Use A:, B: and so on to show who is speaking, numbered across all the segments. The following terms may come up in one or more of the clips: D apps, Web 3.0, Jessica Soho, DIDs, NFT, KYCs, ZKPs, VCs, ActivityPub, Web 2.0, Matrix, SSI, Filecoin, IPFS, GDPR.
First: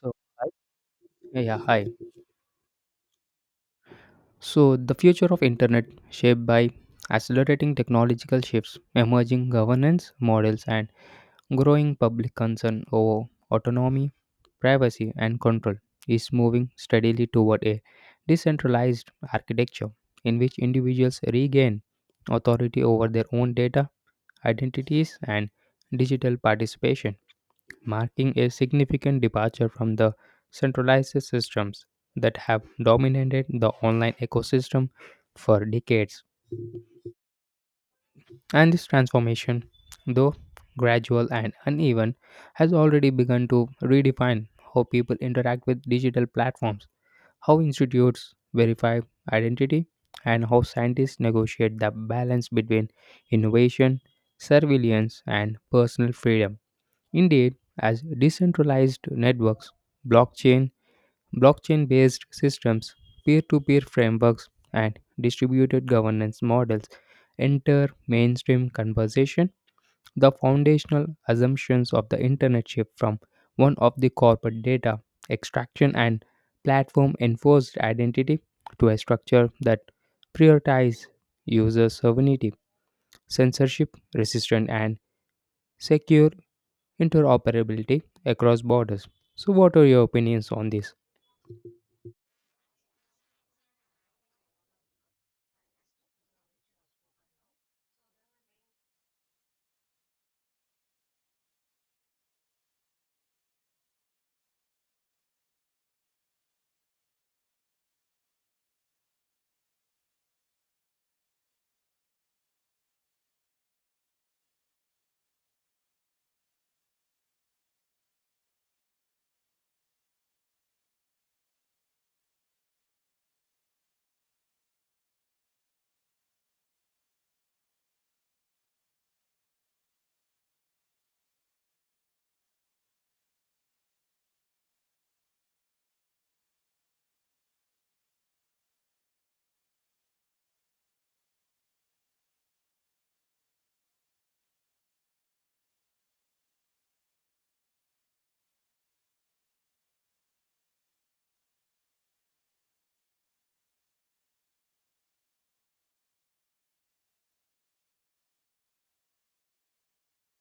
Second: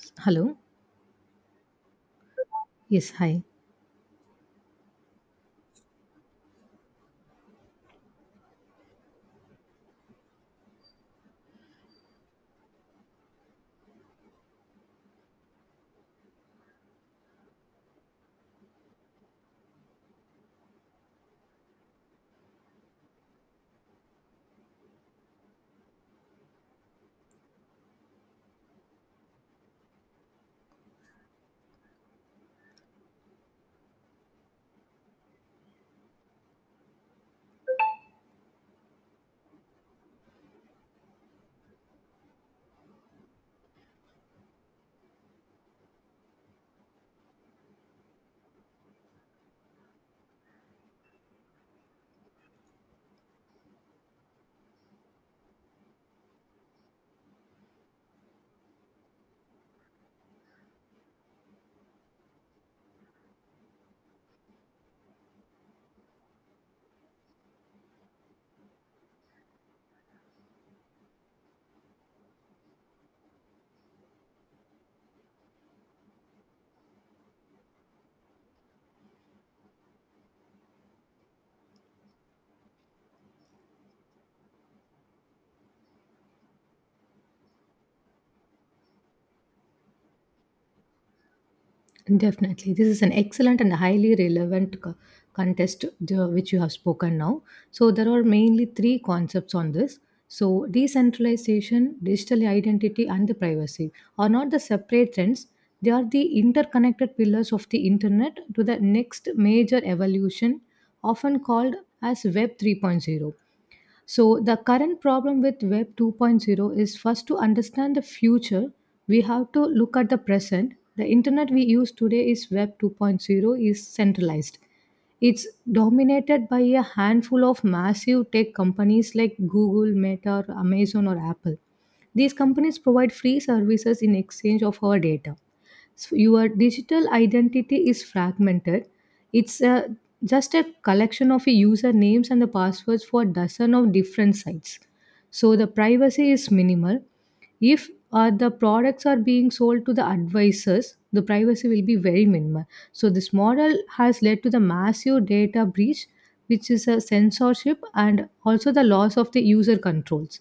A: So, hi.
B: Hello.
A: Yeah, yeah, hi.
B: Yes. Hi.
A: So, the future of internet shaped by accelerating technological shifts, emerging governance models, and growing public concern over autonomy, privacy, and control is moving steadily toward a decentralized architecture in which individuals regain authority over their own data, identities, and digital participation, marking a significant departure from the centralized systems that have dominated the online ecosystem for decades. And this transformation, though gradual and uneven, has already begun to redefine how people interact with digital platforms, how institutes verify identity, and how scientists negotiate the balance between innovation, surveillance, and personal freedom. Indeed, as decentralized networks, blockchain, blockchain based systems, peer to peer frameworks, and distributed governance models enter mainstream conversation, the foundational assumptions of the internet shift from one of the corporate data extraction and platform enforced identity to a structure that prioritizes user sovereignty, censorship resistant, and secure interoperability across borders. So, what are your opinions on this?
B: Definitely. This is an excellent and highly relevant contest which you have spoken now. So there are mainly three concepts on this. So, Decentralization, digital identity, and the privacy are not the separate trends. They are the interconnected pillars of the internet to the next major evolution, often called as Web 3.0. So the current problem with Web 2.0, is first to understand the future, we have to look at the present. The internet we use today is Web 2.0 is centralized. It's dominated by a handful of massive tech companies like Google, Meta, or Amazon, or Apple. These companies provide free services in exchange of our data. So your digital identity is fragmented. It's a, just a collection of your usernames and the passwords for dozen of different sites. So the privacy is minimal. If the products are being sold to the advisors, the privacy will be very minimal. So this model has led to the massive data breach, which is a censorship and also the loss of the user controls.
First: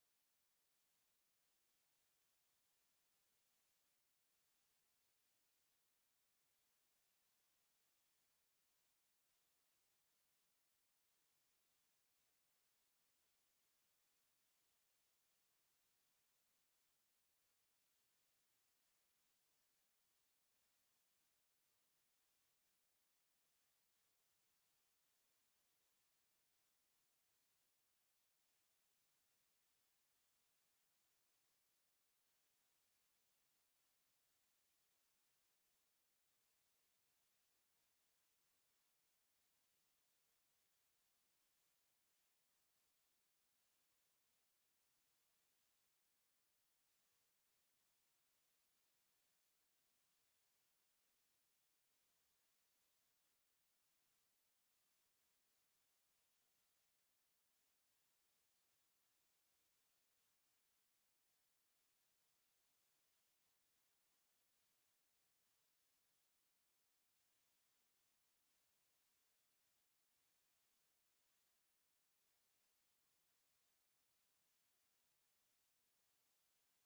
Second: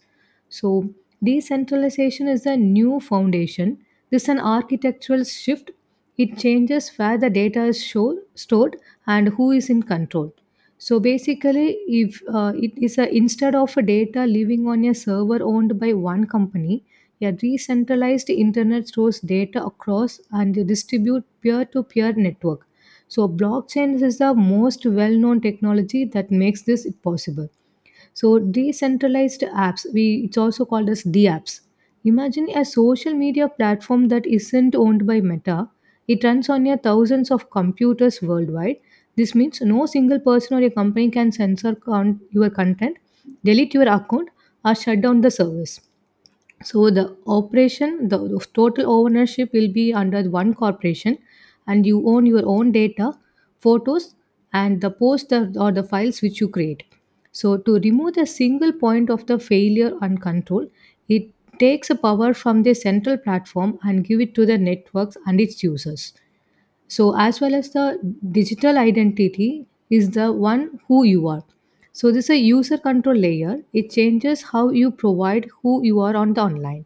B: So decentralization is a new foundation. This is an architectural shift. It changes where the data is stored and who is in control. So basically, if it is a instead of a data living on a server owned by one company, yeah, decentralized internet stores data across and distribute peer-to-peer network. So blockchain is the most well-known technology that makes this possible. So decentralized apps, we it's also called as D apps. Imagine a social media platform that isn't owned by Meta. It runs on your thousands of computers worldwide. This means no single person or a company can censor your content, delete your account, or shut down the service. So the operation, the total ownership will be under one corporation, and you own your own data, photos, and the posts, or the files which you create. So to remove the single point of the failure and control, it takes the power from the central platform and give it to the networks and its users. So as well as the digital identity is the one who you are. So this is a user control layer. It changes how you provide who you are on the online.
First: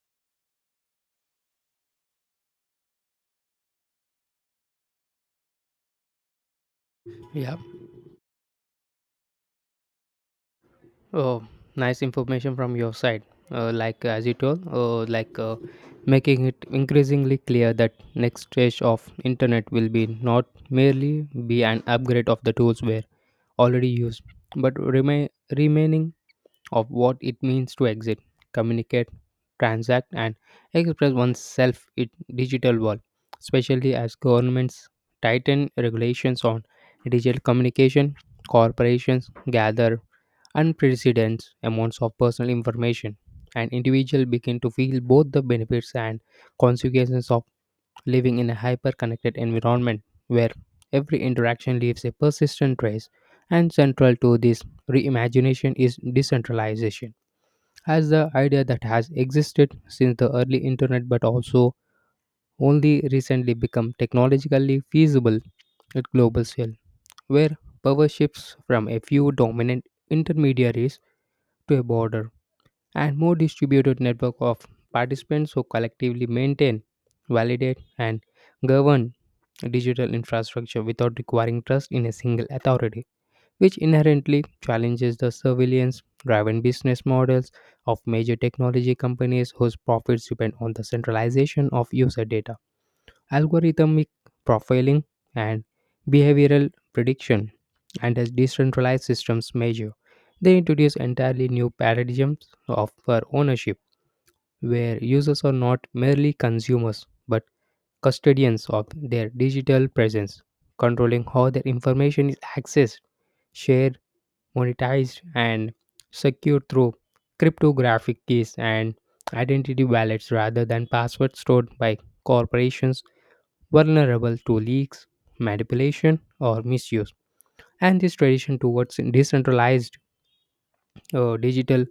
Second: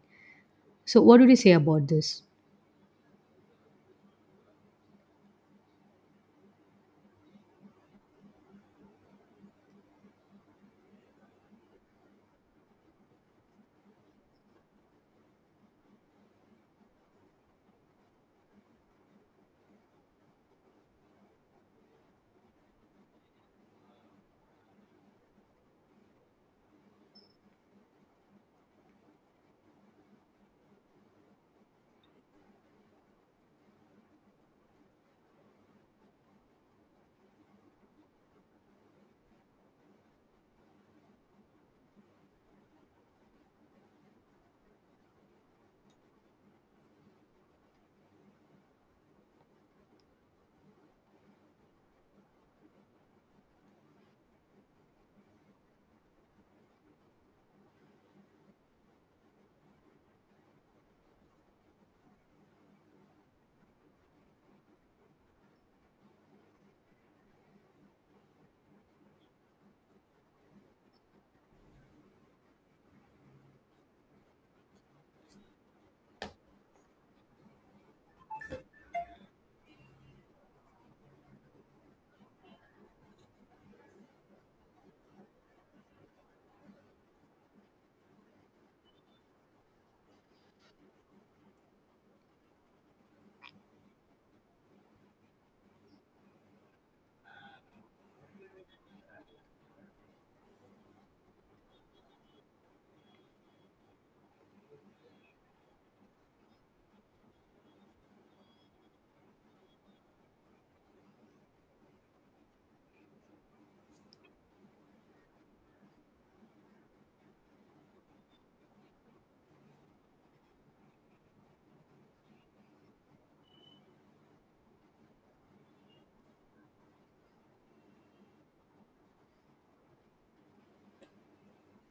B: So what would you say about this?
A: Yeah. Oh, nice information from your side. Like as you told, like making it increasingly clear that next stage of internet will be not merely be an upgrade of the tools we're already used, but remaining of what it means to exist, communicate, transact, and express oneself in digital world, especially as governments tighten regulations on digital communication. Corporations gather unprecedented amounts of personal information, and individuals begin to feel both the benefits and consequences of living in a hyper-connected environment where every interaction leaves a persistent trace, and central to this reimagination is decentralization as the idea that has existed since the early internet but also only recently become technologically feasible at global scale, where power shifts from a few dominant intermediaries to a broader and more distributed network of participants who collectively maintain, validate, and govern digital infrastructure without requiring trust in a single authority, which inherently challenges the surveillance driven business models of major technology companies whose profits depend on the centralization of user data, algorithmic profiling, and behavioral prediction. And as decentralized systems measure, they introduce entirely new paradigms of for ownership, where users are not merely consumers but custodians of their digital presence, controlling how their information is accessed, shared, monetized, and secured through cryptographic keys and identity wallets rather than passwords stored by corporations vulnerable to leaks, manipulation, or misuse. And this tradition towards decentralized digital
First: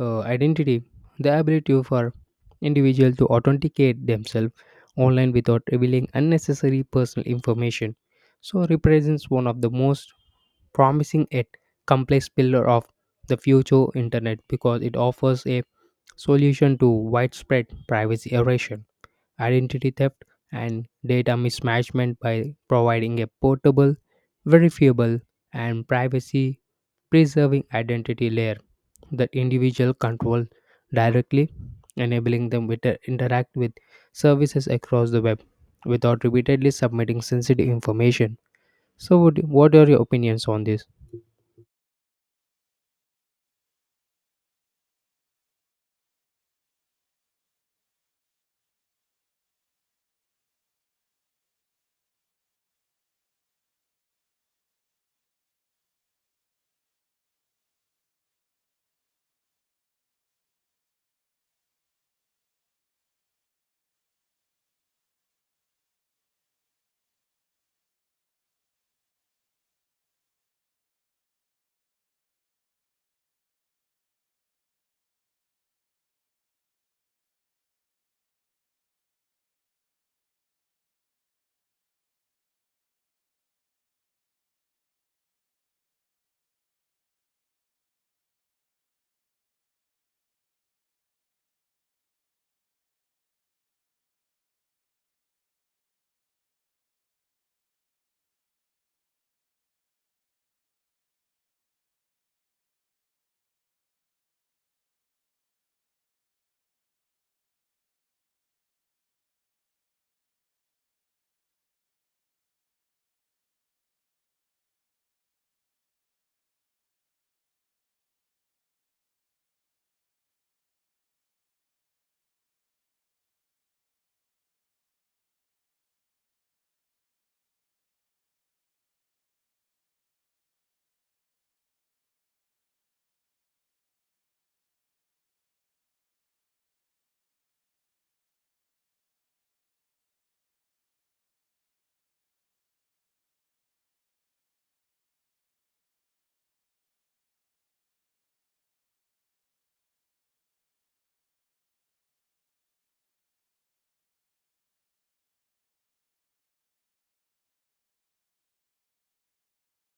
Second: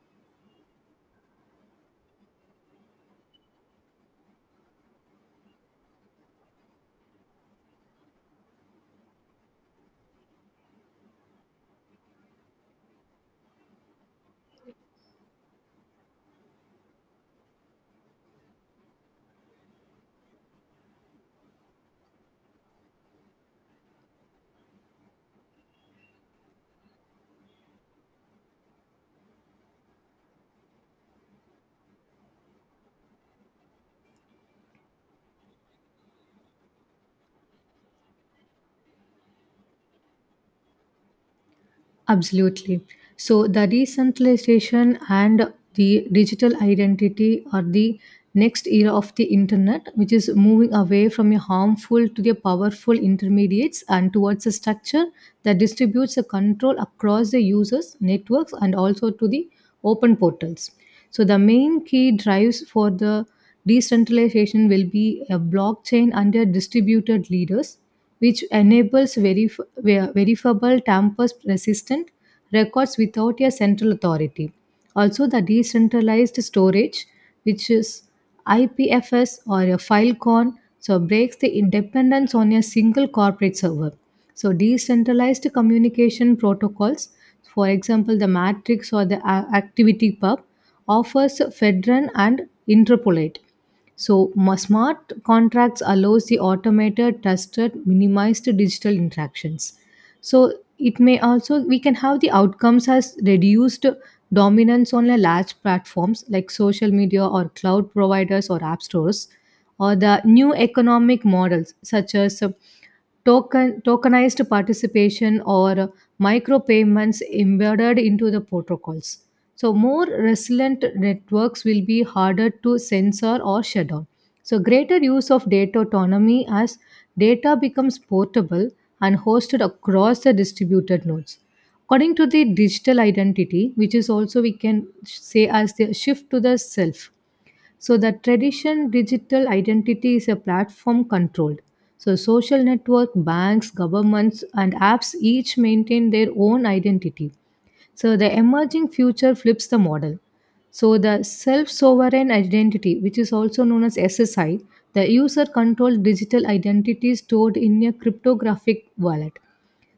A: identity, the ability for individual to authenticate themselves online without revealing unnecessary personal information so represents one of the most promising yet complex pillar of the future internet because it offers a solution to widespread privacy erosion, identity theft, and data mismanagement by providing a portable, verifiable, and privacy preserving identity layer that individual control directly, enabling them to interact with services across the web without repeatedly submitting sensitive information. So, what are your opinions on this?
B: Absolutely. So the decentralization and the digital identity are the next era of the internet, which is moving away from a harmful to the powerful intermediates and towards a structure that distributes the control across the users, networks, and also to the open portals. So the main key drives for the decentralization will be a blockchain under distributed leaders, which enables verifiable, tamper-resistant records without a central authority. Also, the decentralized storage, which is IPFS or a Filecoin, so breaks the independence on a single corporate server. So decentralized communication protocols, for example, the Matrix or the ActivityPub, offers Fedron and Interpolate. So smart contracts allows the automated, trusted, minimized digital interactions. So it may also we can have the outcomes as reduced dominance on the large platforms like social media or cloud providers or app stores, or the new economic models such as tokenized participation or micropayments embedded into the protocols. So more resilient networks will be harder to censor or shut down. So greater use of data autonomy as data becomes portable and hosted across the distributed nodes. According to the digital identity, which is also we can say as the shift to the self, so the tradition digital identity is a platform controlled. So social network, banks, governments, and apps each maintain their own identity. So the emerging future flips the model. So the self-sovereign identity, which is also known as SSI, the user-controlled digital identity stored in a cryptographic wallet.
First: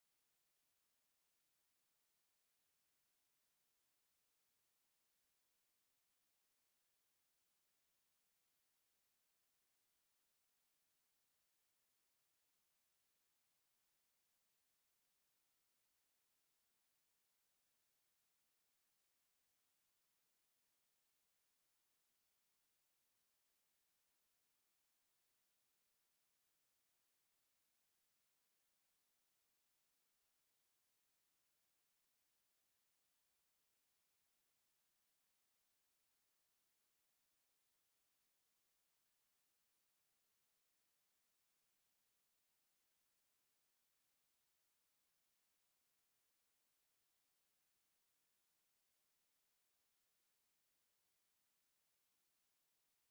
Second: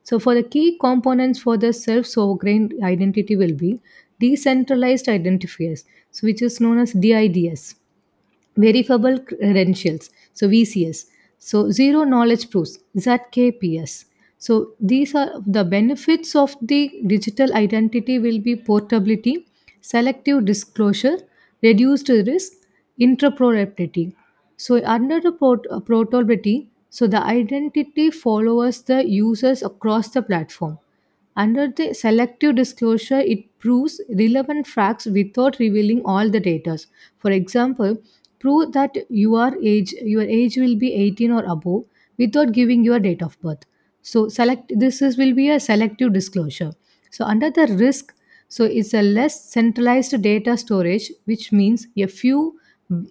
B: So for the key components for the self-sovereign identity will be decentralized identifiers, so which is known as DIDs, verifiable credentials so VCs, so zero knowledge proofs ZKPs. So these are the benefits of the digital identity will be portability, selective disclosure, reduced risk, interoperability. So under the portability, so the identity follows the users across the platform. Under the selective disclosure, it proves relevant facts without revealing all the data. For example, prove that your age will be 18 or above without giving your date of birth. So select this is will be a selective disclosure. So under the risk, so it's a less centralized data storage, which means a few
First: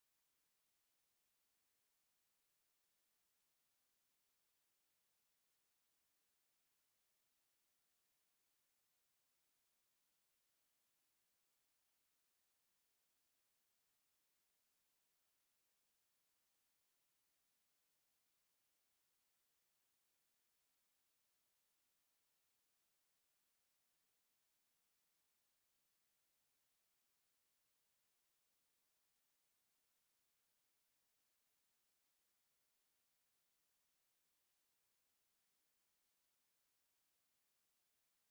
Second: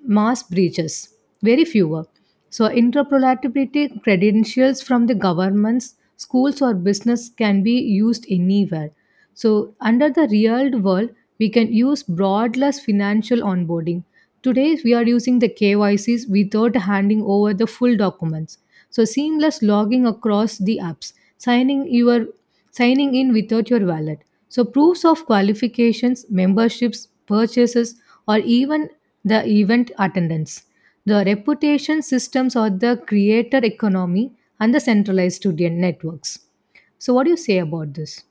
B: mass breaches, very fewer. So interoperability credentials from the governments, schools, or business can be used anywhere. So under the real world, we can use broadless financial onboarding. Today, we are using the KYCs without handing over the full documents. So seamless logging across the apps, signing your signing in without your wallet. So proofs of qualifications, memberships, purchases, or even the event attendance. The reputation systems are the creator economy and the centralized student networks. So what do you say about this?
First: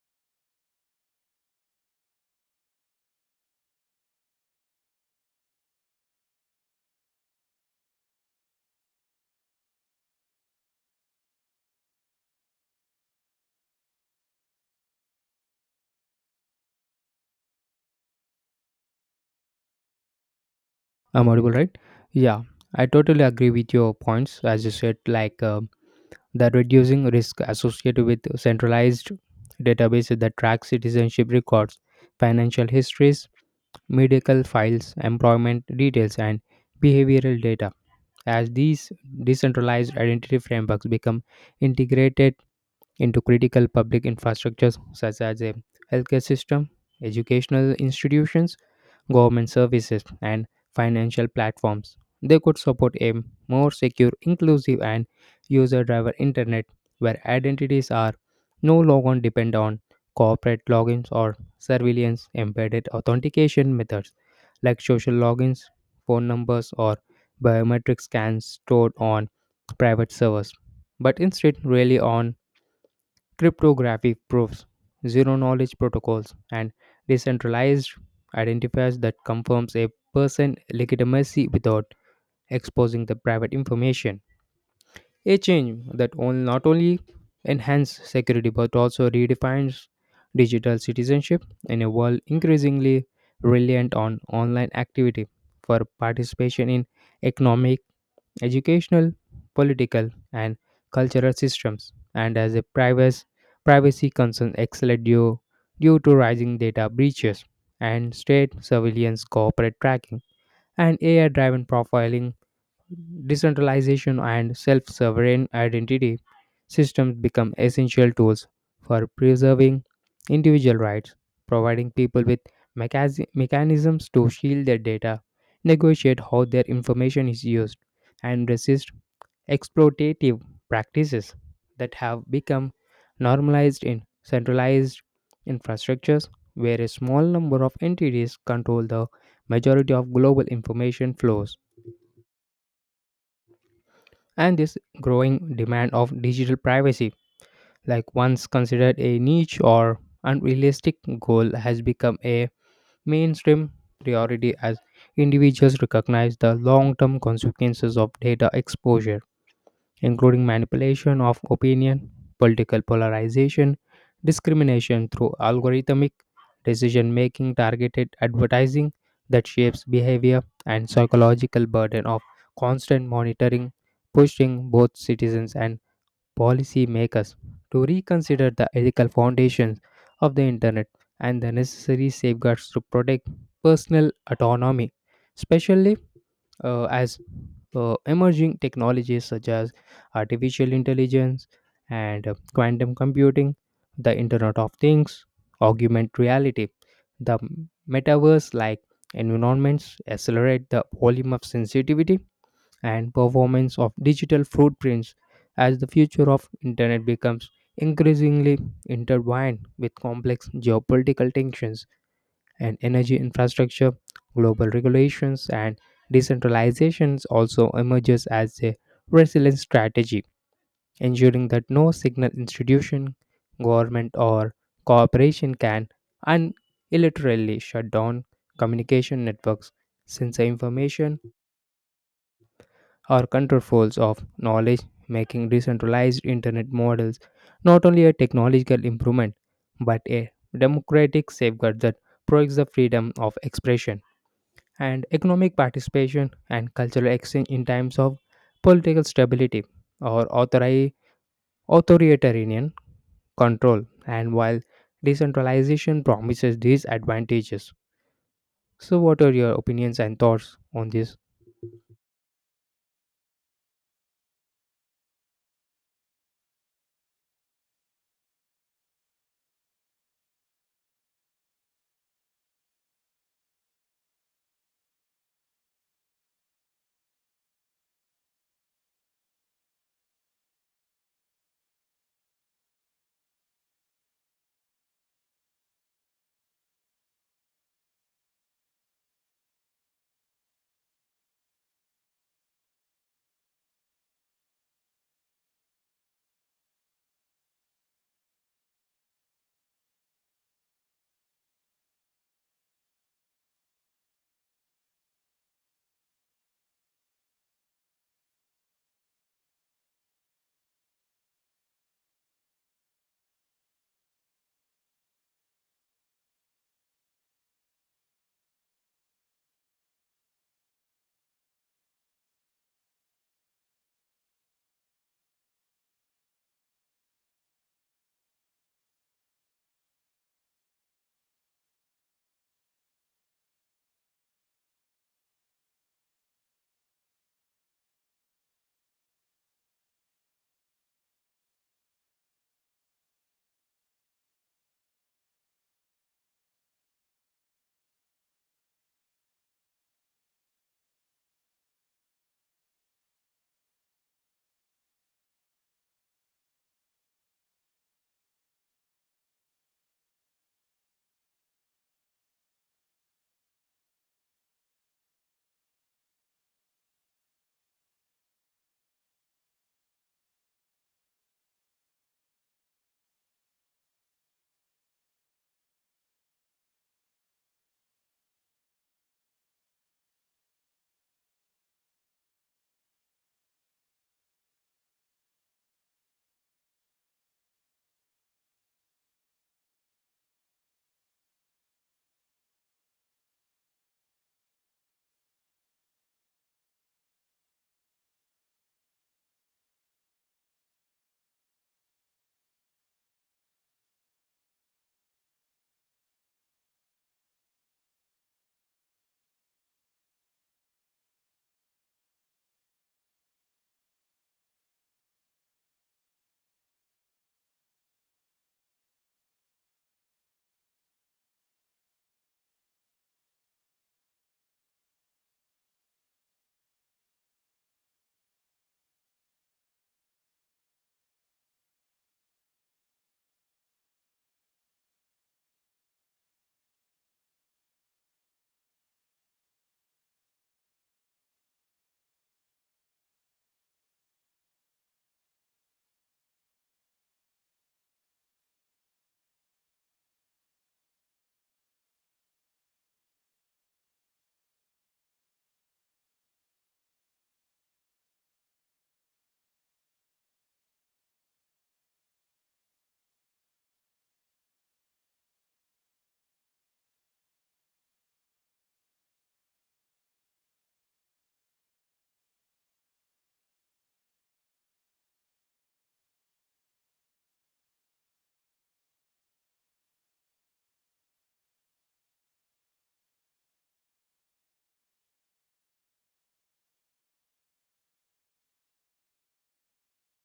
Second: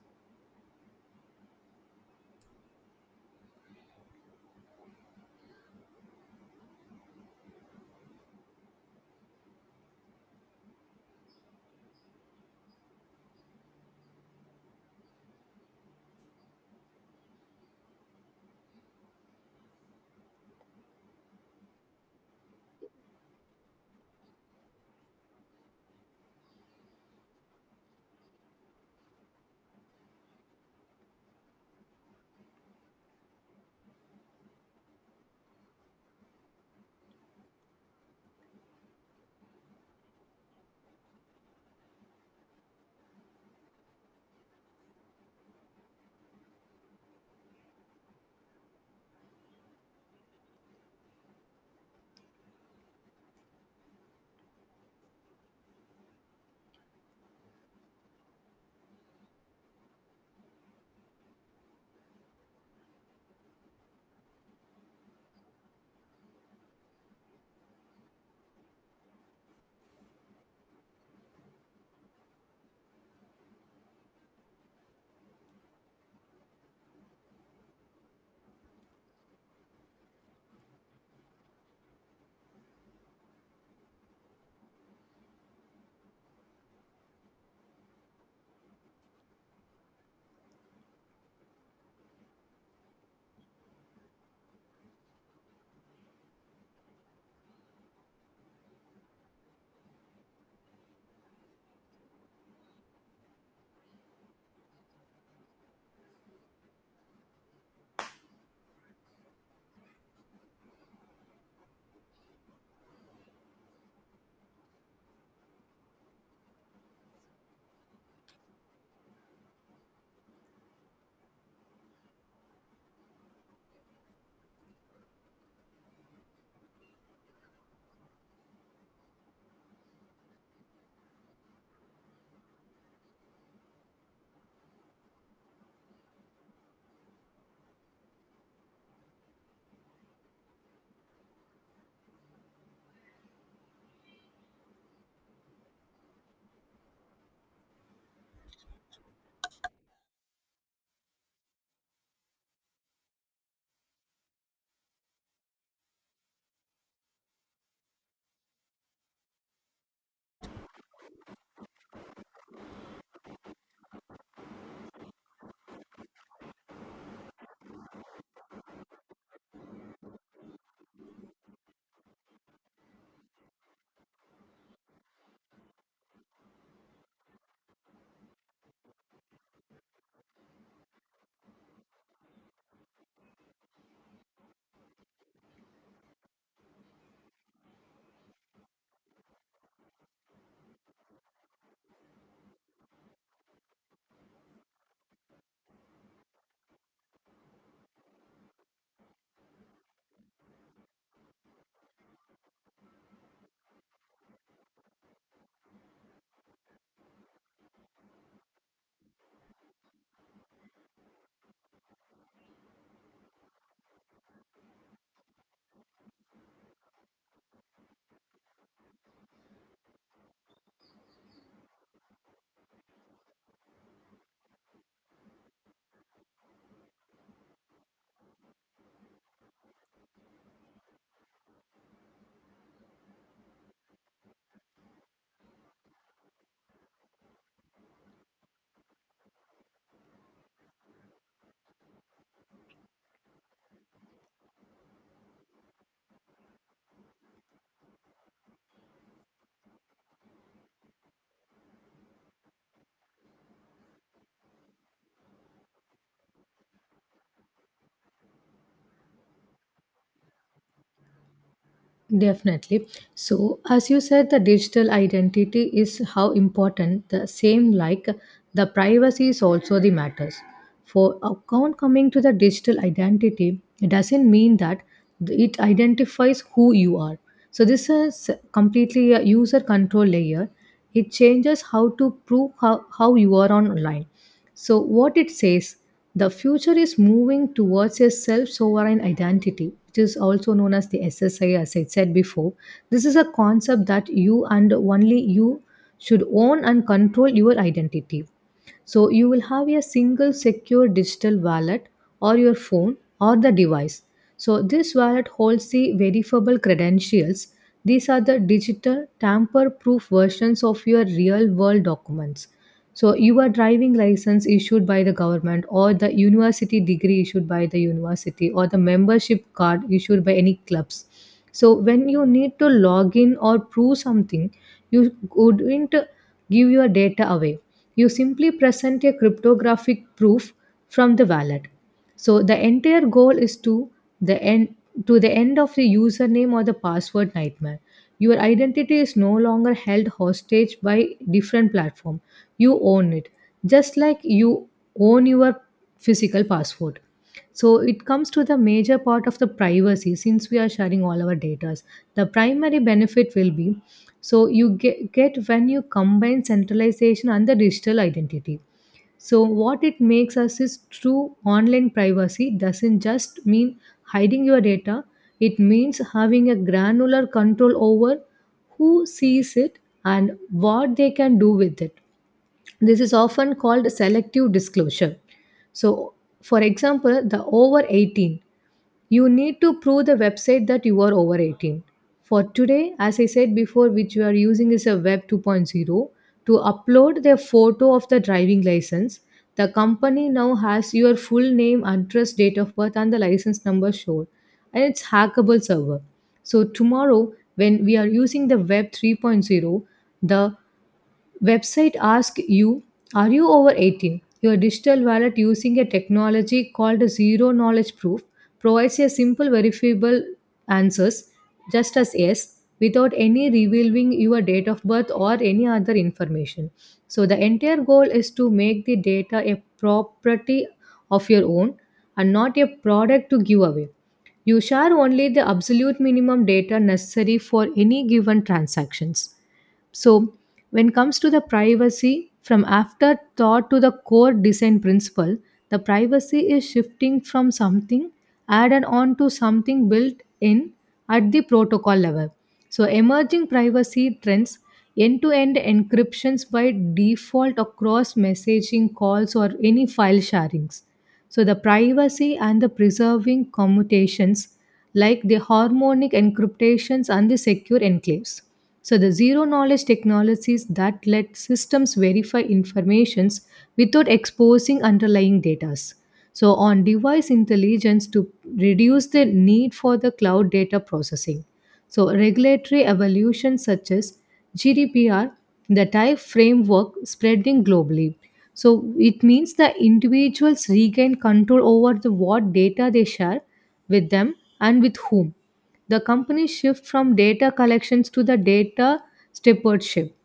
A: I'm audible, right? Yeah, I totally agree with your points. As you said, the reducing risk associated with centralized databases that track citizenship records, financial histories, medical files, employment details, and behavioral data. As these decentralized identity frameworks become integrated into critical public infrastructures such as a healthcare system, educational institutions, government services, and financial platforms, they could support a more secure, inclusive, and user driven internet where identities are no longer depend on corporate logins or surveillance embedded authentication methods like social logins, phone numbers, or biometric scans stored on private servers, but instead rely on cryptographic proofs, zero knowledge protocols, and decentralized identifiers that confirms a person's legitimacy without exposing the private information. A change that not only enhances security but also redefines digital citizenship in a world increasingly reliant on online activity for participation in economic, educational, political, and cultural systems, and as a privacy concern due to rising data breaches and state surveillance, corporate tracking, and AI driven profiling, decentralization, and self sovereign identity systems become essential tools for preserving individual rights, providing people with mechanisms to shield their data, negotiate how their information is used, and resist exploitative practices that have become normalized in centralized infrastructures where a small number of entities control the majority of global information flows. And this growing demand of digital privacy, like once considered a niche or unrealistic goal, has become a mainstream priority as individuals recognize the long term consequences of data exposure, including manipulation of opinion, political polarization, discrimination through algorithmic decision making, targeted advertising that shapes behavior, and psychological burden of constant monitoring, pushing both citizens and policymakers to reconsider the ethical foundations of the internet and the necessary safeguards to protect personal autonomy, especially as emerging technologies such as artificial intelligence and quantum computing, the Internet of Things, augmented reality, the metaverse like environments accelerate the volume of sensitivity and performance of digital footprints as the future of internet becomes increasingly intertwined with complex geopolitical tensions and energy infrastructure, global regulations and decentralizations also emerges as a resilient strategy ensuring that no signal institution, government, or corporation can unilaterally shut down communication networks since the information are counterfoils of knowledge, making decentralized internet models not only a technological improvement but a democratic safeguard that protects the freedom of expression and economic participation and cultural exchange in times of political stability or authoritarian control. And while decentralization promises these advantages, so what are your opinions and thoughts on this?
B: Definitely. So as you said, the digital identity is how important the same like the privacy is also the matters. For account coming to the digital identity, it doesn't mean that it identifies who you are. So this is completely a user control layer. It changes how to prove how you are on online. So what it says, the future is moving towards a self sovereign identity, which is also known as the SSI, as I said before. This is a concept that you and only you should own and control your identity. So you will have a single secure digital wallet or your phone or the device. So this wallet holds the verifiable credentials. These are the digital tamper proof versions of your real world documents. So your driving license issued by the government or the university degree issued by the university or the membership card issued by any clubs. So when you need to log in or prove something, you wouldn't give your data away. You simply present a cryptographic proof from the wallet. So the entire goal is the end to the end of the username or the password nightmare. Your identity is no longer held hostage by different platform. You own it, just like you own your physical password. So it comes to the major part of the privacy since we are sharing all our data. The primary benefit will be so you get when you combine centralization and the digital identity. So what it makes us is true online privacy doesn't just mean hiding your data. It means having a granular control over who sees it and what they can do with it. This is often called selective disclosure. So for example, the over 18, you need to prove the website that you are over 18. For today, as I said before, which you are using is a Web 2.0, to upload their photo of the driving license, the company now has your full name, address, date of birth, and the license number shown, and it's hackable server. So tomorrow, when we are using the Web 3.0, the website ask you, are you over 18? Your digital wallet, using a technology called zero knowledge proof, provides a simple verifiable answers, just as yes, without any revealing your date of birth or any other information. So the entire goal is to make the data a property of your own and not a product to give away. You share only the absolute minimum data necessary for any given transactions. So when comes to the privacy from afterthought to the core design principle, the privacy is shifting from something added on to something built in at the protocol level. So emerging privacy trends, end to end encryptions by default across messaging calls or any file sharings. So the privacy and the preserving commutations like the harmonic encryptations and the secure enclaves. So the zero knowledge technologies that let systems verify informations without exposing underlying data. So on device intelligence to reduce the need for the cloud data processing. So regulatory evolution such as GDPR, the type framework spreading globally. So it means that individuals regain control over the what data they share with them and with whom. The companies shift from data collections to the data stewardship.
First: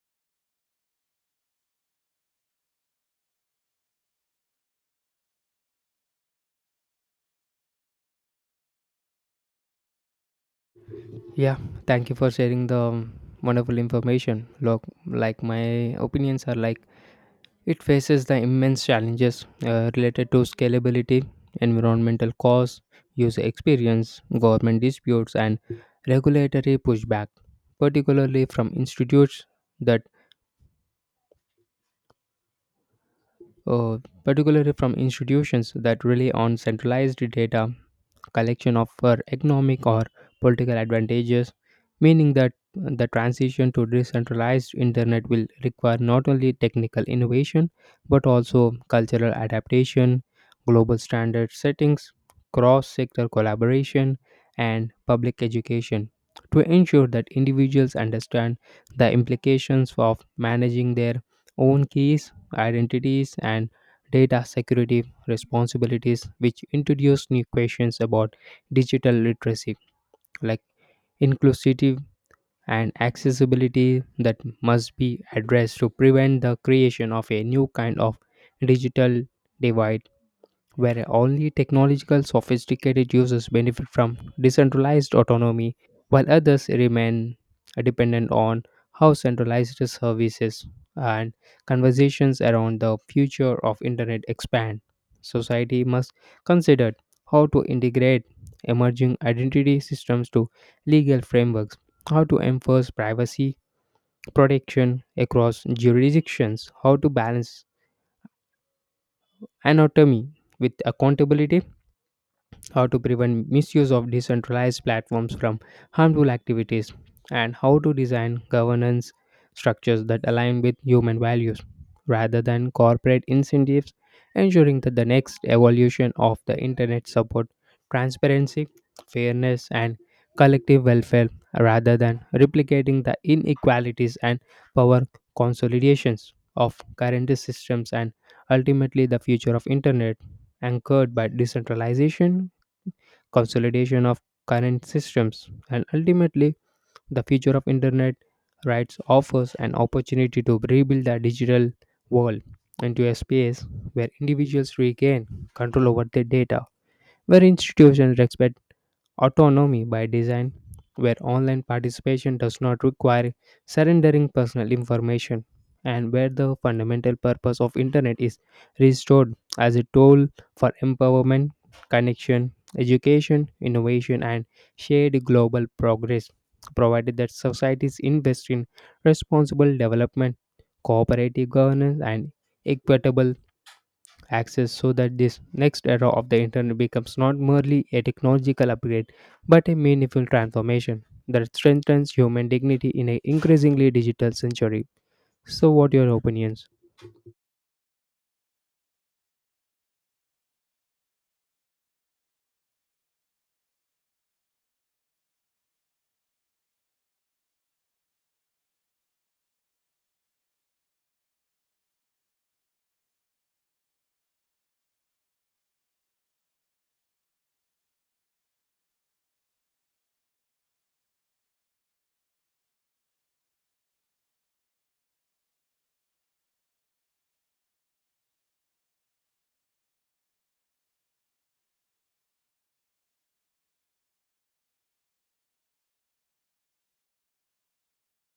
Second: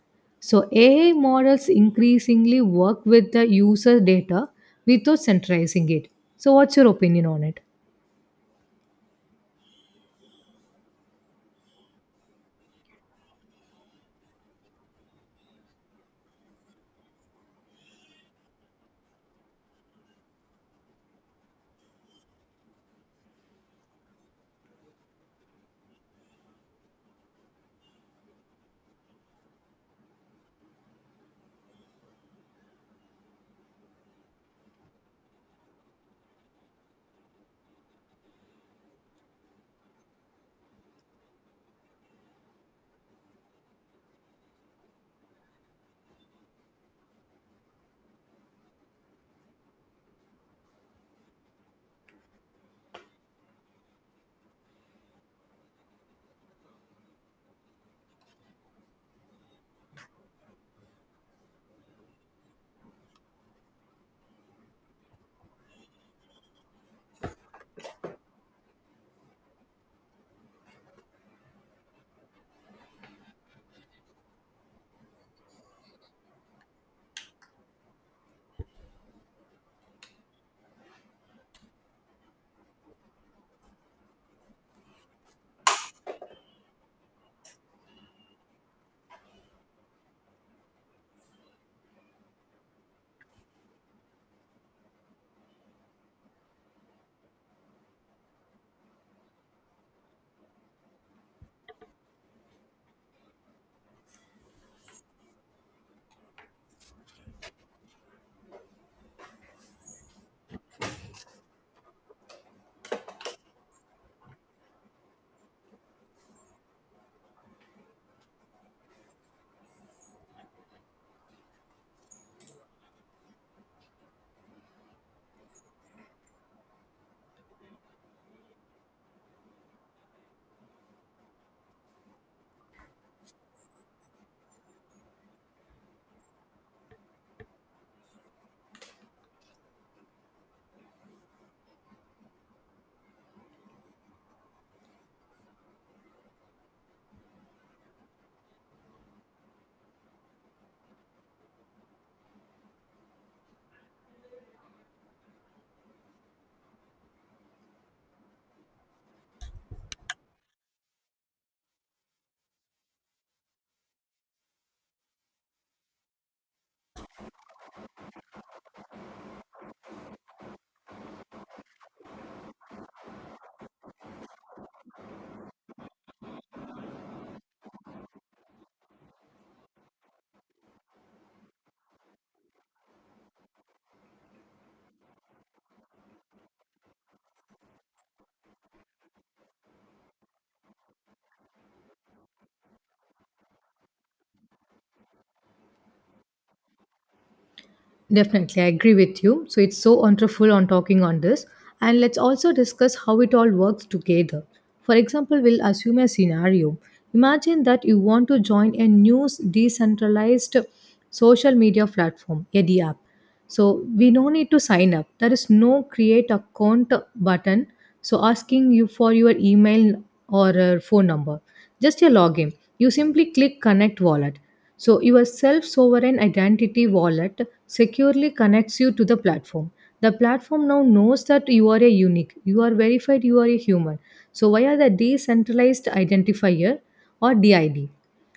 B: So AI models increasingly work with the user data without centralizing it. So what's your opinion on it?
A: Yeah, thank you for sharing the wonderful information. Look, like my opinions are like it faces the immense challenges related to scalability, environmental costs, user experience, government disputes, and regulatory pushback, particularly from institutes that uh, particularly from institutions that rely on centralized data collection of for economic or political advantages, meaning that the transition to decentralized internet will require not only technical innovation but also cultural adaptation, global standard settings, cross-sector collaboration, and public education to ensure that individuals understand the implications of managing their own keys, identities, and data security responsibilities, which introduce new questions about digital literacy, like inclusivity and accessibility, that must be addressed to prevent the creation of a new kind of digital divide where only technological sophisticated users benefit from decentralized autonomy, while others remain dependent on how centralized services and conversations around the future of internet expand. Society must consider how to integrate emerging identity systems to legal frameworks, how to enforce privacy protection across jurisdictions, how to balance anatomy with accountability, how to prevent misuse of decentralized platforms from harmful activities, and how to design governance structures that align with human values rather than corporate incentives, ensuring that the next evolution of the internet support transparency, fairness, and collective welfare rather than replicating the inequalities and power consolidations of current systems and ultimately the future of internet anchored by decentralization, consolidation of current systems, and ultimately the future of internet rights offers an opportunity to rebuild the digital world into a space where individuals regain control over their data, where institutions respect autonomy by design, where online participation does not require surrendering personal information, and where the fundamental purpose of internet is restored as a tool for empowerment, connection, education, innovation, and shared global progress, provided that societies invest in responsible development, cooperative governance, and equitable access so that this next era of the internet becomes not merely a technological upgrade but a meaningful transformation that strengthens human dignity in an increasingly digital century. So, what your opinions?
B: Definitely, I agree with you. So it's so wonderful on talking on this. And let's also discuss how it all works together. For example, we'll assume a scenario. Imagine that you want to join a new decentralized social media platform, a D app. So we no need to sign up. There is no create account button so asking you for your email or phone number, just your login. You simply click connect wallet, so your self sovereign identity wallet securely connects you to the platform. The platform now knows that you are a unique, you are verified, you are a human, so via the decentralized identifier or did,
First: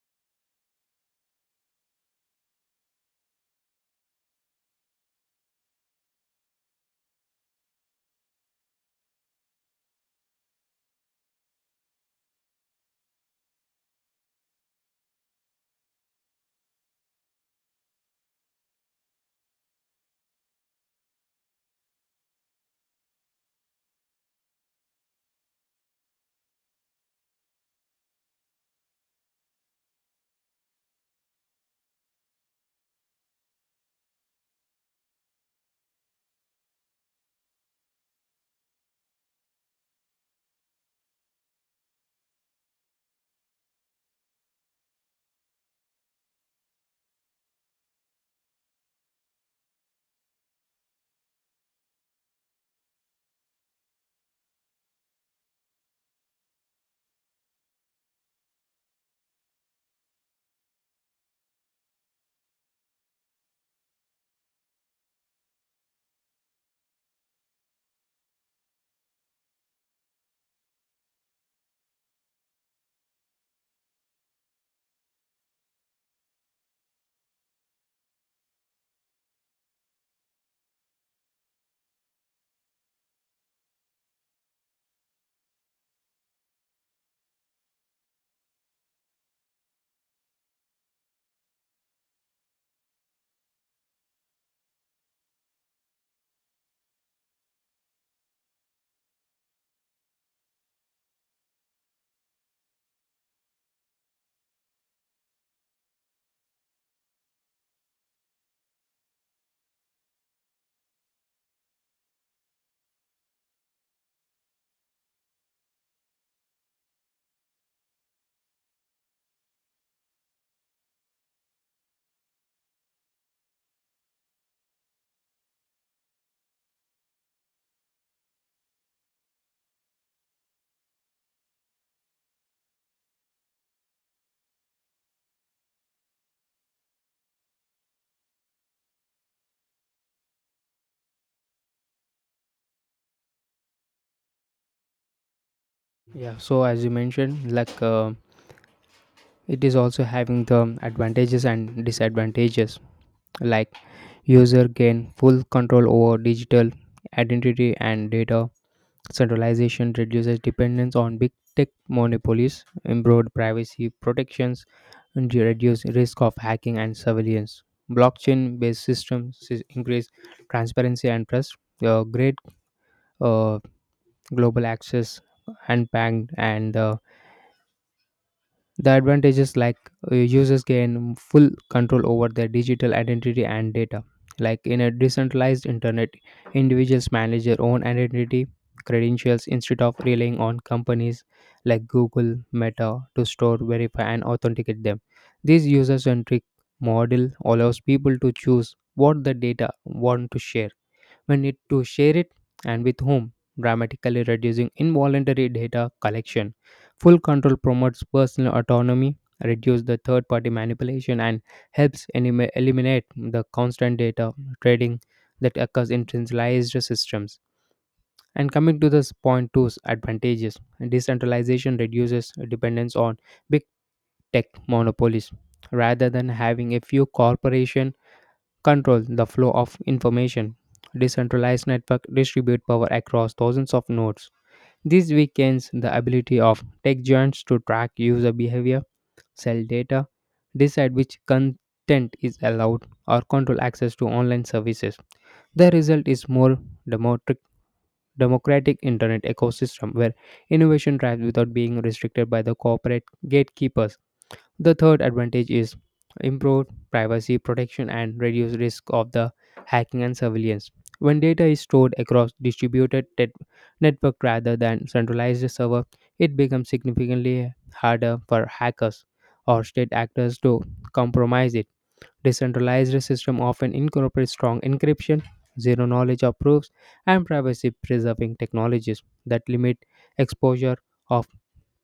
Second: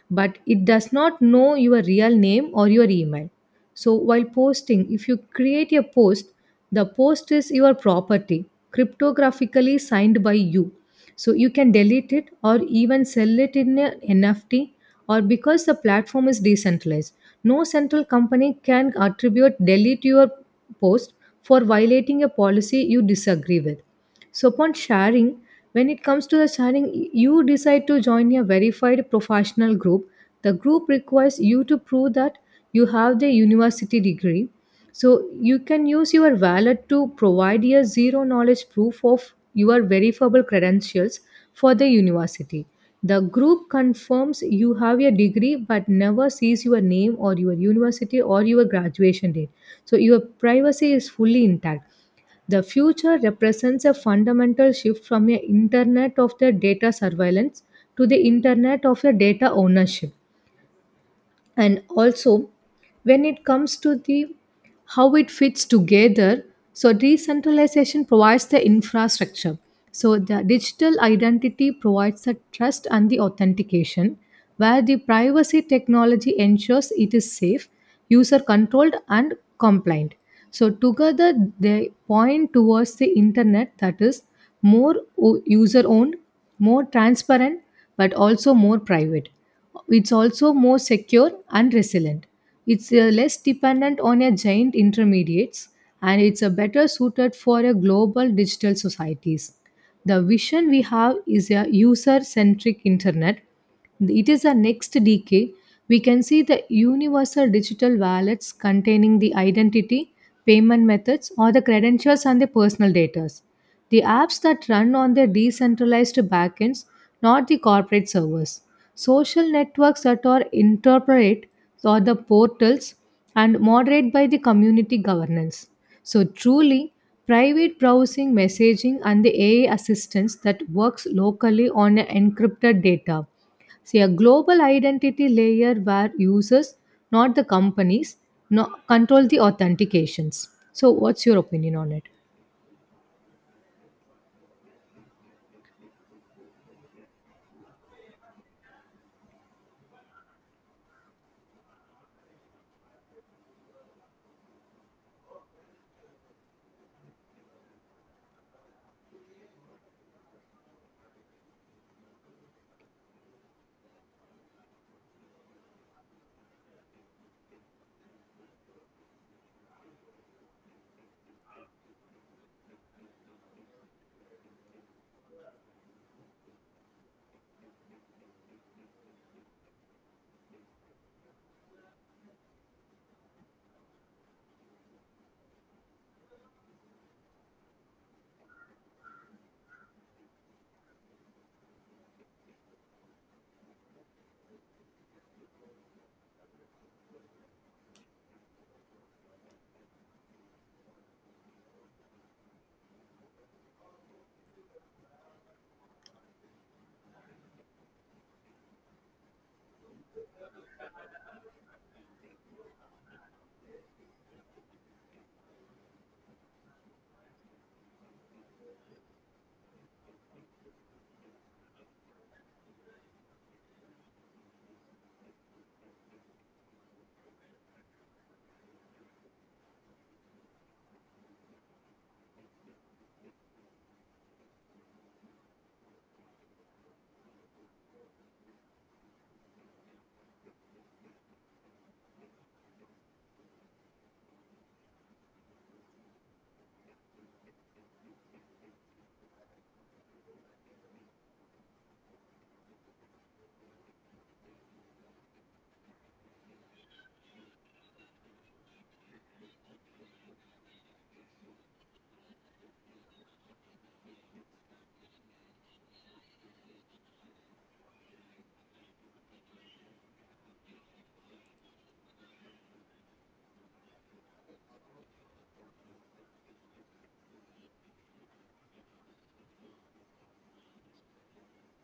B: but it does not know your real name or your email. So while posting, if you create a post, the post is your property, cryptographically signed by you. So you can delete it or even sell it in a NFT, or because the platform is decentralized, no central company can attribute delete your post for violating a policy you disagree with. So upon sharing, when it comes to the sharing, you decide to join a verified professional group. The group requires you to prove that you have the university degree. So you can use your wallet to provide a zero knowledge proof of your verifiable credentials for the university. The group confirms you have a degree but never sees your name or your university or your graduation date. So your privacy is fully intact. The future represents a fundamental shift from a internet of the data surveillance to the internet of the data ownership. And also, when it comes to the how it fits together, so decentralization provides the infrastructure. So the digital identity provides the trust and the authentication, where the privacy technology ensures it is safe, user controlled and compliant. So together they point towards the internet that is more user owned, more transparent, but also more private. It's also more secure and resilient. It's less dependent on a giant intermediates and it's a better suited for a global digital societies. The vision we have is a user centric internet. It is the next decade. We can see the universal digital wallets containing the identity, payment methods, or the credentials and the personal data. The apps that run on their decentralized backends, not the corporate servers. Social networks that are interpret or the portals and moderate by the community governance. So truly, private browsing, messaging, and the AI assistance that works locally on encrypted data. See, a global identity layer where users, not the companies, no, control the authentications. So, what's your opinion on it?
A: Yeah, so as you mentioned, it is also having the advantages and disadvantages. Like user gain full control over digital identity and data, centralization reduces dependence on big tech monopolies, improved privacy protections, and to reduce risk of hacking and surveillance. Blockchain-based systems increase transparency and trust. Great uh, global access, unbanked, and the advantages like users gain full control over their digital identity and data. Like in a decentralized internet, individuals manage their own identity credentials instead of relying on companies like Google, Meta to store, verify, and authenticate them. This user centric model allows people to choose what the data want to share, we need to share it, and with whom, dramatically reducing involuntary data collection. Full control promotes personal autonomy, reduces the third party manipulation, and helps eliminate the constant data trading that occurs in centralized systems. And coming to this point two's advantages, decentralization reduces dependence on big tech monopolies rather than having a few corporations control the flow of information. Decentralized network distribute power across thousands of nodes. This weakens the ability of tech giants to track user behavior, sell data, decide which content is allowed, or control access to online services. The result is more democratic democratic internet ecosystem where innovation thrives without being restricted by the corporate gatekeepers. The third advantage is improved privacy protection and reduced risk of the hacking and surveillance. When data is stored across distributed network rather than centralized server, it becomes significantly harder for hackers or state actors to compromise it. Decentralized system often incorporate strong encryption, zero knowledge of proofs, and privacy preserving technologies that limit exposure of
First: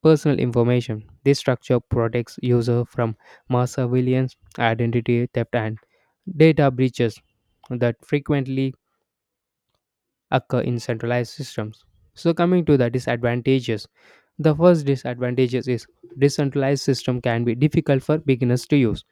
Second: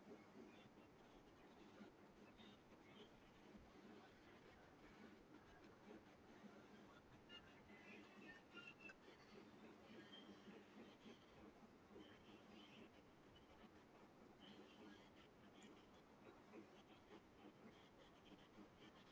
A: personal information. This structure protects users from mass surveillance, identity theft, and data breaches that frequently occur in centralized systems. So, coming to the disadvantages, the first disadvantages is decentralized system can be difficult for beginners to use.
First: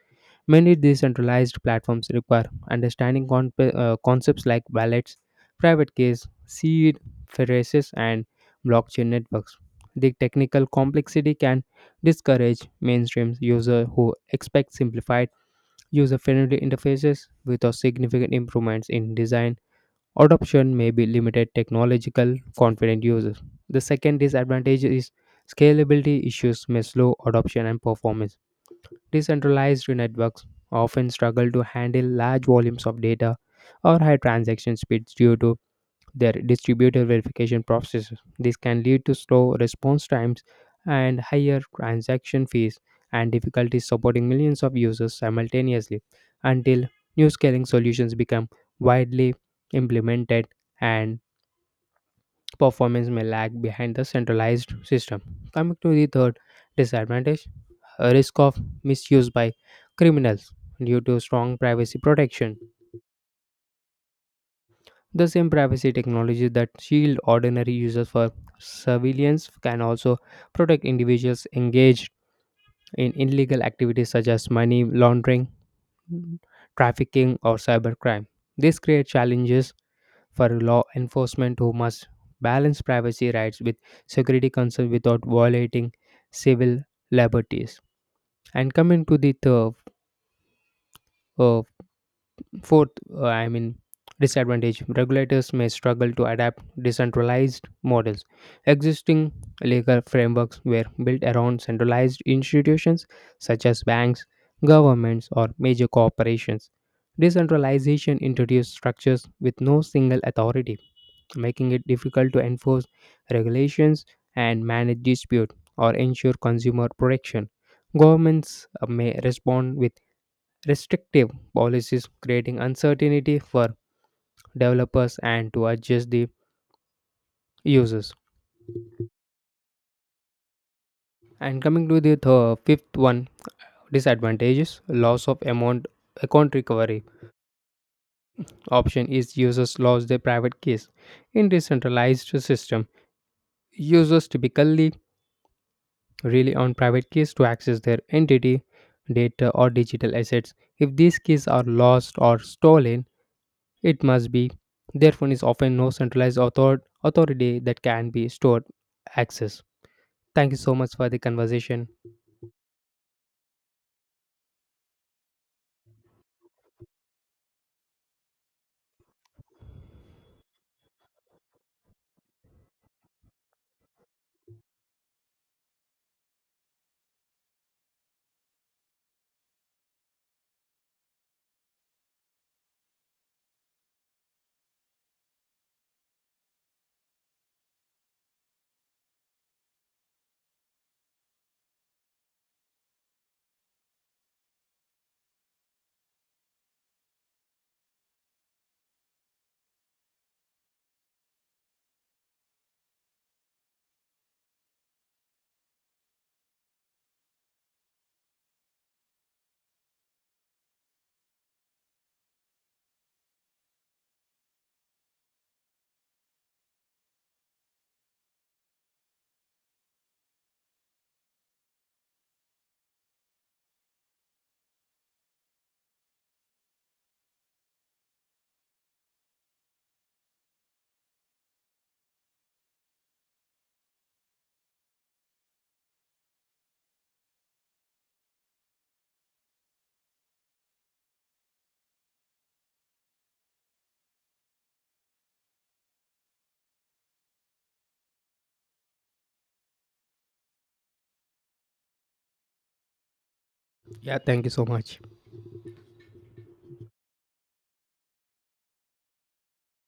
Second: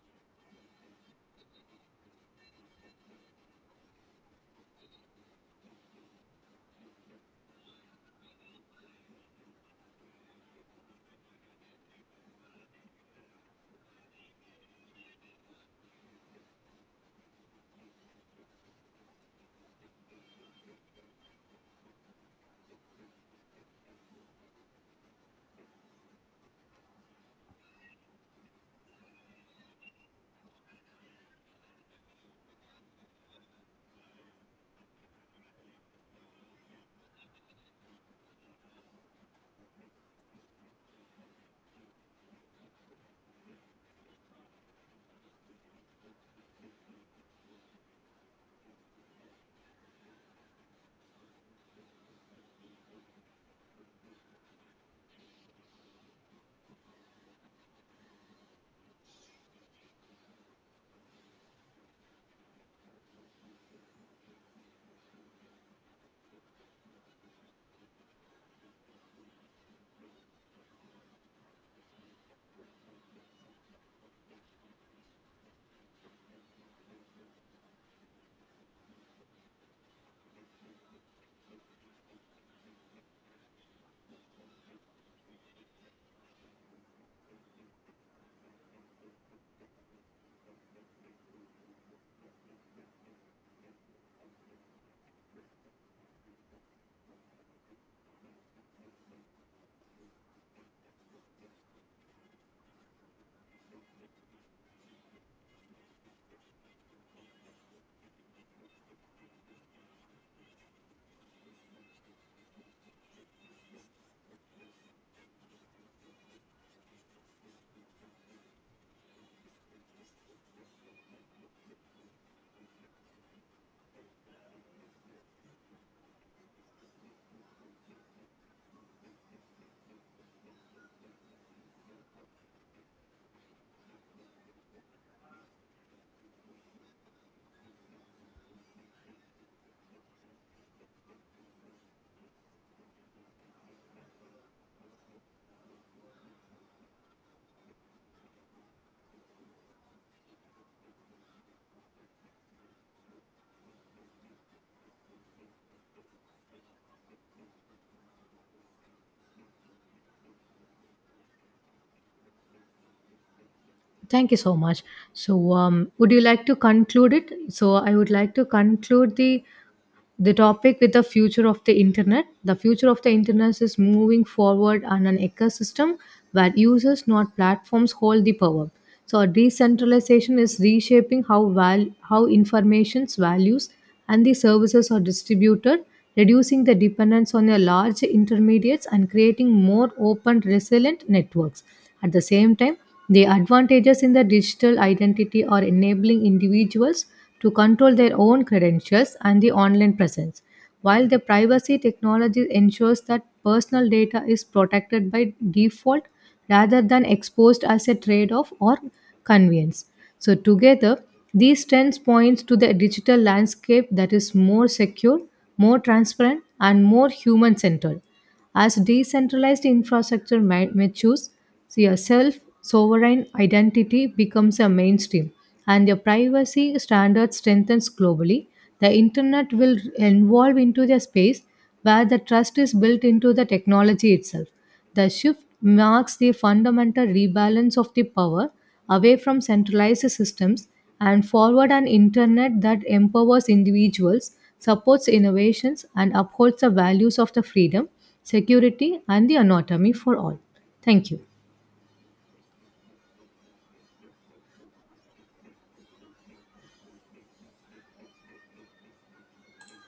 A: Many decentralized platforms require understanding concepts like wallets, private keys, seed phrases, and blockchain networks. The technical complexity can discourage mainstream users who expect simplified user-friendly interfaces without significant improvements in design. Adoption may be limited technological confident users. The second disadvantage is scalability issues may slow adoption and performance. Decentralized networks often struggle to handle large volumes of data or high transaction speeds due to their distributor verification process. This can lead to slow response times and higher transaction fees and difficulties supporting millions of users simultaneously until new scaling solutions become widely implemented and performance may lag behind the centralized system. Coming to the third disadvantage, a risk of misuse by criminals due to strong privacy protection. The same privacy technologies that shield ordinary users from surveillance can also protect individuals engaged in illegal activities such as money laundering, trafficking, or cybercrime. This creates challenges for law enforcement who must balance privacy rights with security concerns without violating civil liberties. And coming to the third uh, fourth, uh, I mean, disadvantage, regulators may struggle to adapt decentralized models. Existing legal frameworks were built around centralized institutions such as banks, governments, or major corporations. Decentralization introduced structures with no single authority, making it difficult to enforce regulations and manage dispute or ensure consumer protection. Governments may respond with restrictive policies, creating uncertainty for developers and to adjust the users. And coming to the fifth one, disadvantages loss of amount account recovery option is users lose their private keys in decentralized system, users typically rely on private keys to access their entity data or digital assets. If these keys are lost or stolen, it must be. There is often no centralized authority that can be stored access. Thank you so much for the conversation.
B: Thank you so much. So, would you like to conclude it? So, I would like to conclude the topic with the future of the internet. The future of the internet is moving forward on an ecosystem where users, not platforms, hold the power. So decentralization is reshaping how how information's values and the services are distributed, reducing the dependence on a large intermediates and creating more open resilient networks. At the same time, the advantages in the digital identity are enabling individuals to control their own credentials and the online presence, while the privacy technology ensures that personal data is protected by default rather than exposed as a trade off or convenience. So, together, these trends point to the digital landscape that is more secure, more transparent, and more human centered. As decentralized infrastructure matures, so your self sovereign identity becomes a mainstream and your privacy standards strengthens globally. The internet will evolve into the space where the trust is built into the technology itself. The shift marks the fundamental rebalance of the power away from centralized systems and forward an internet that empowers individuals, supports innovations, and upholds the values of the freedom, security, and the autonomy for all. Thank you.
A: Yeah, thank you so much.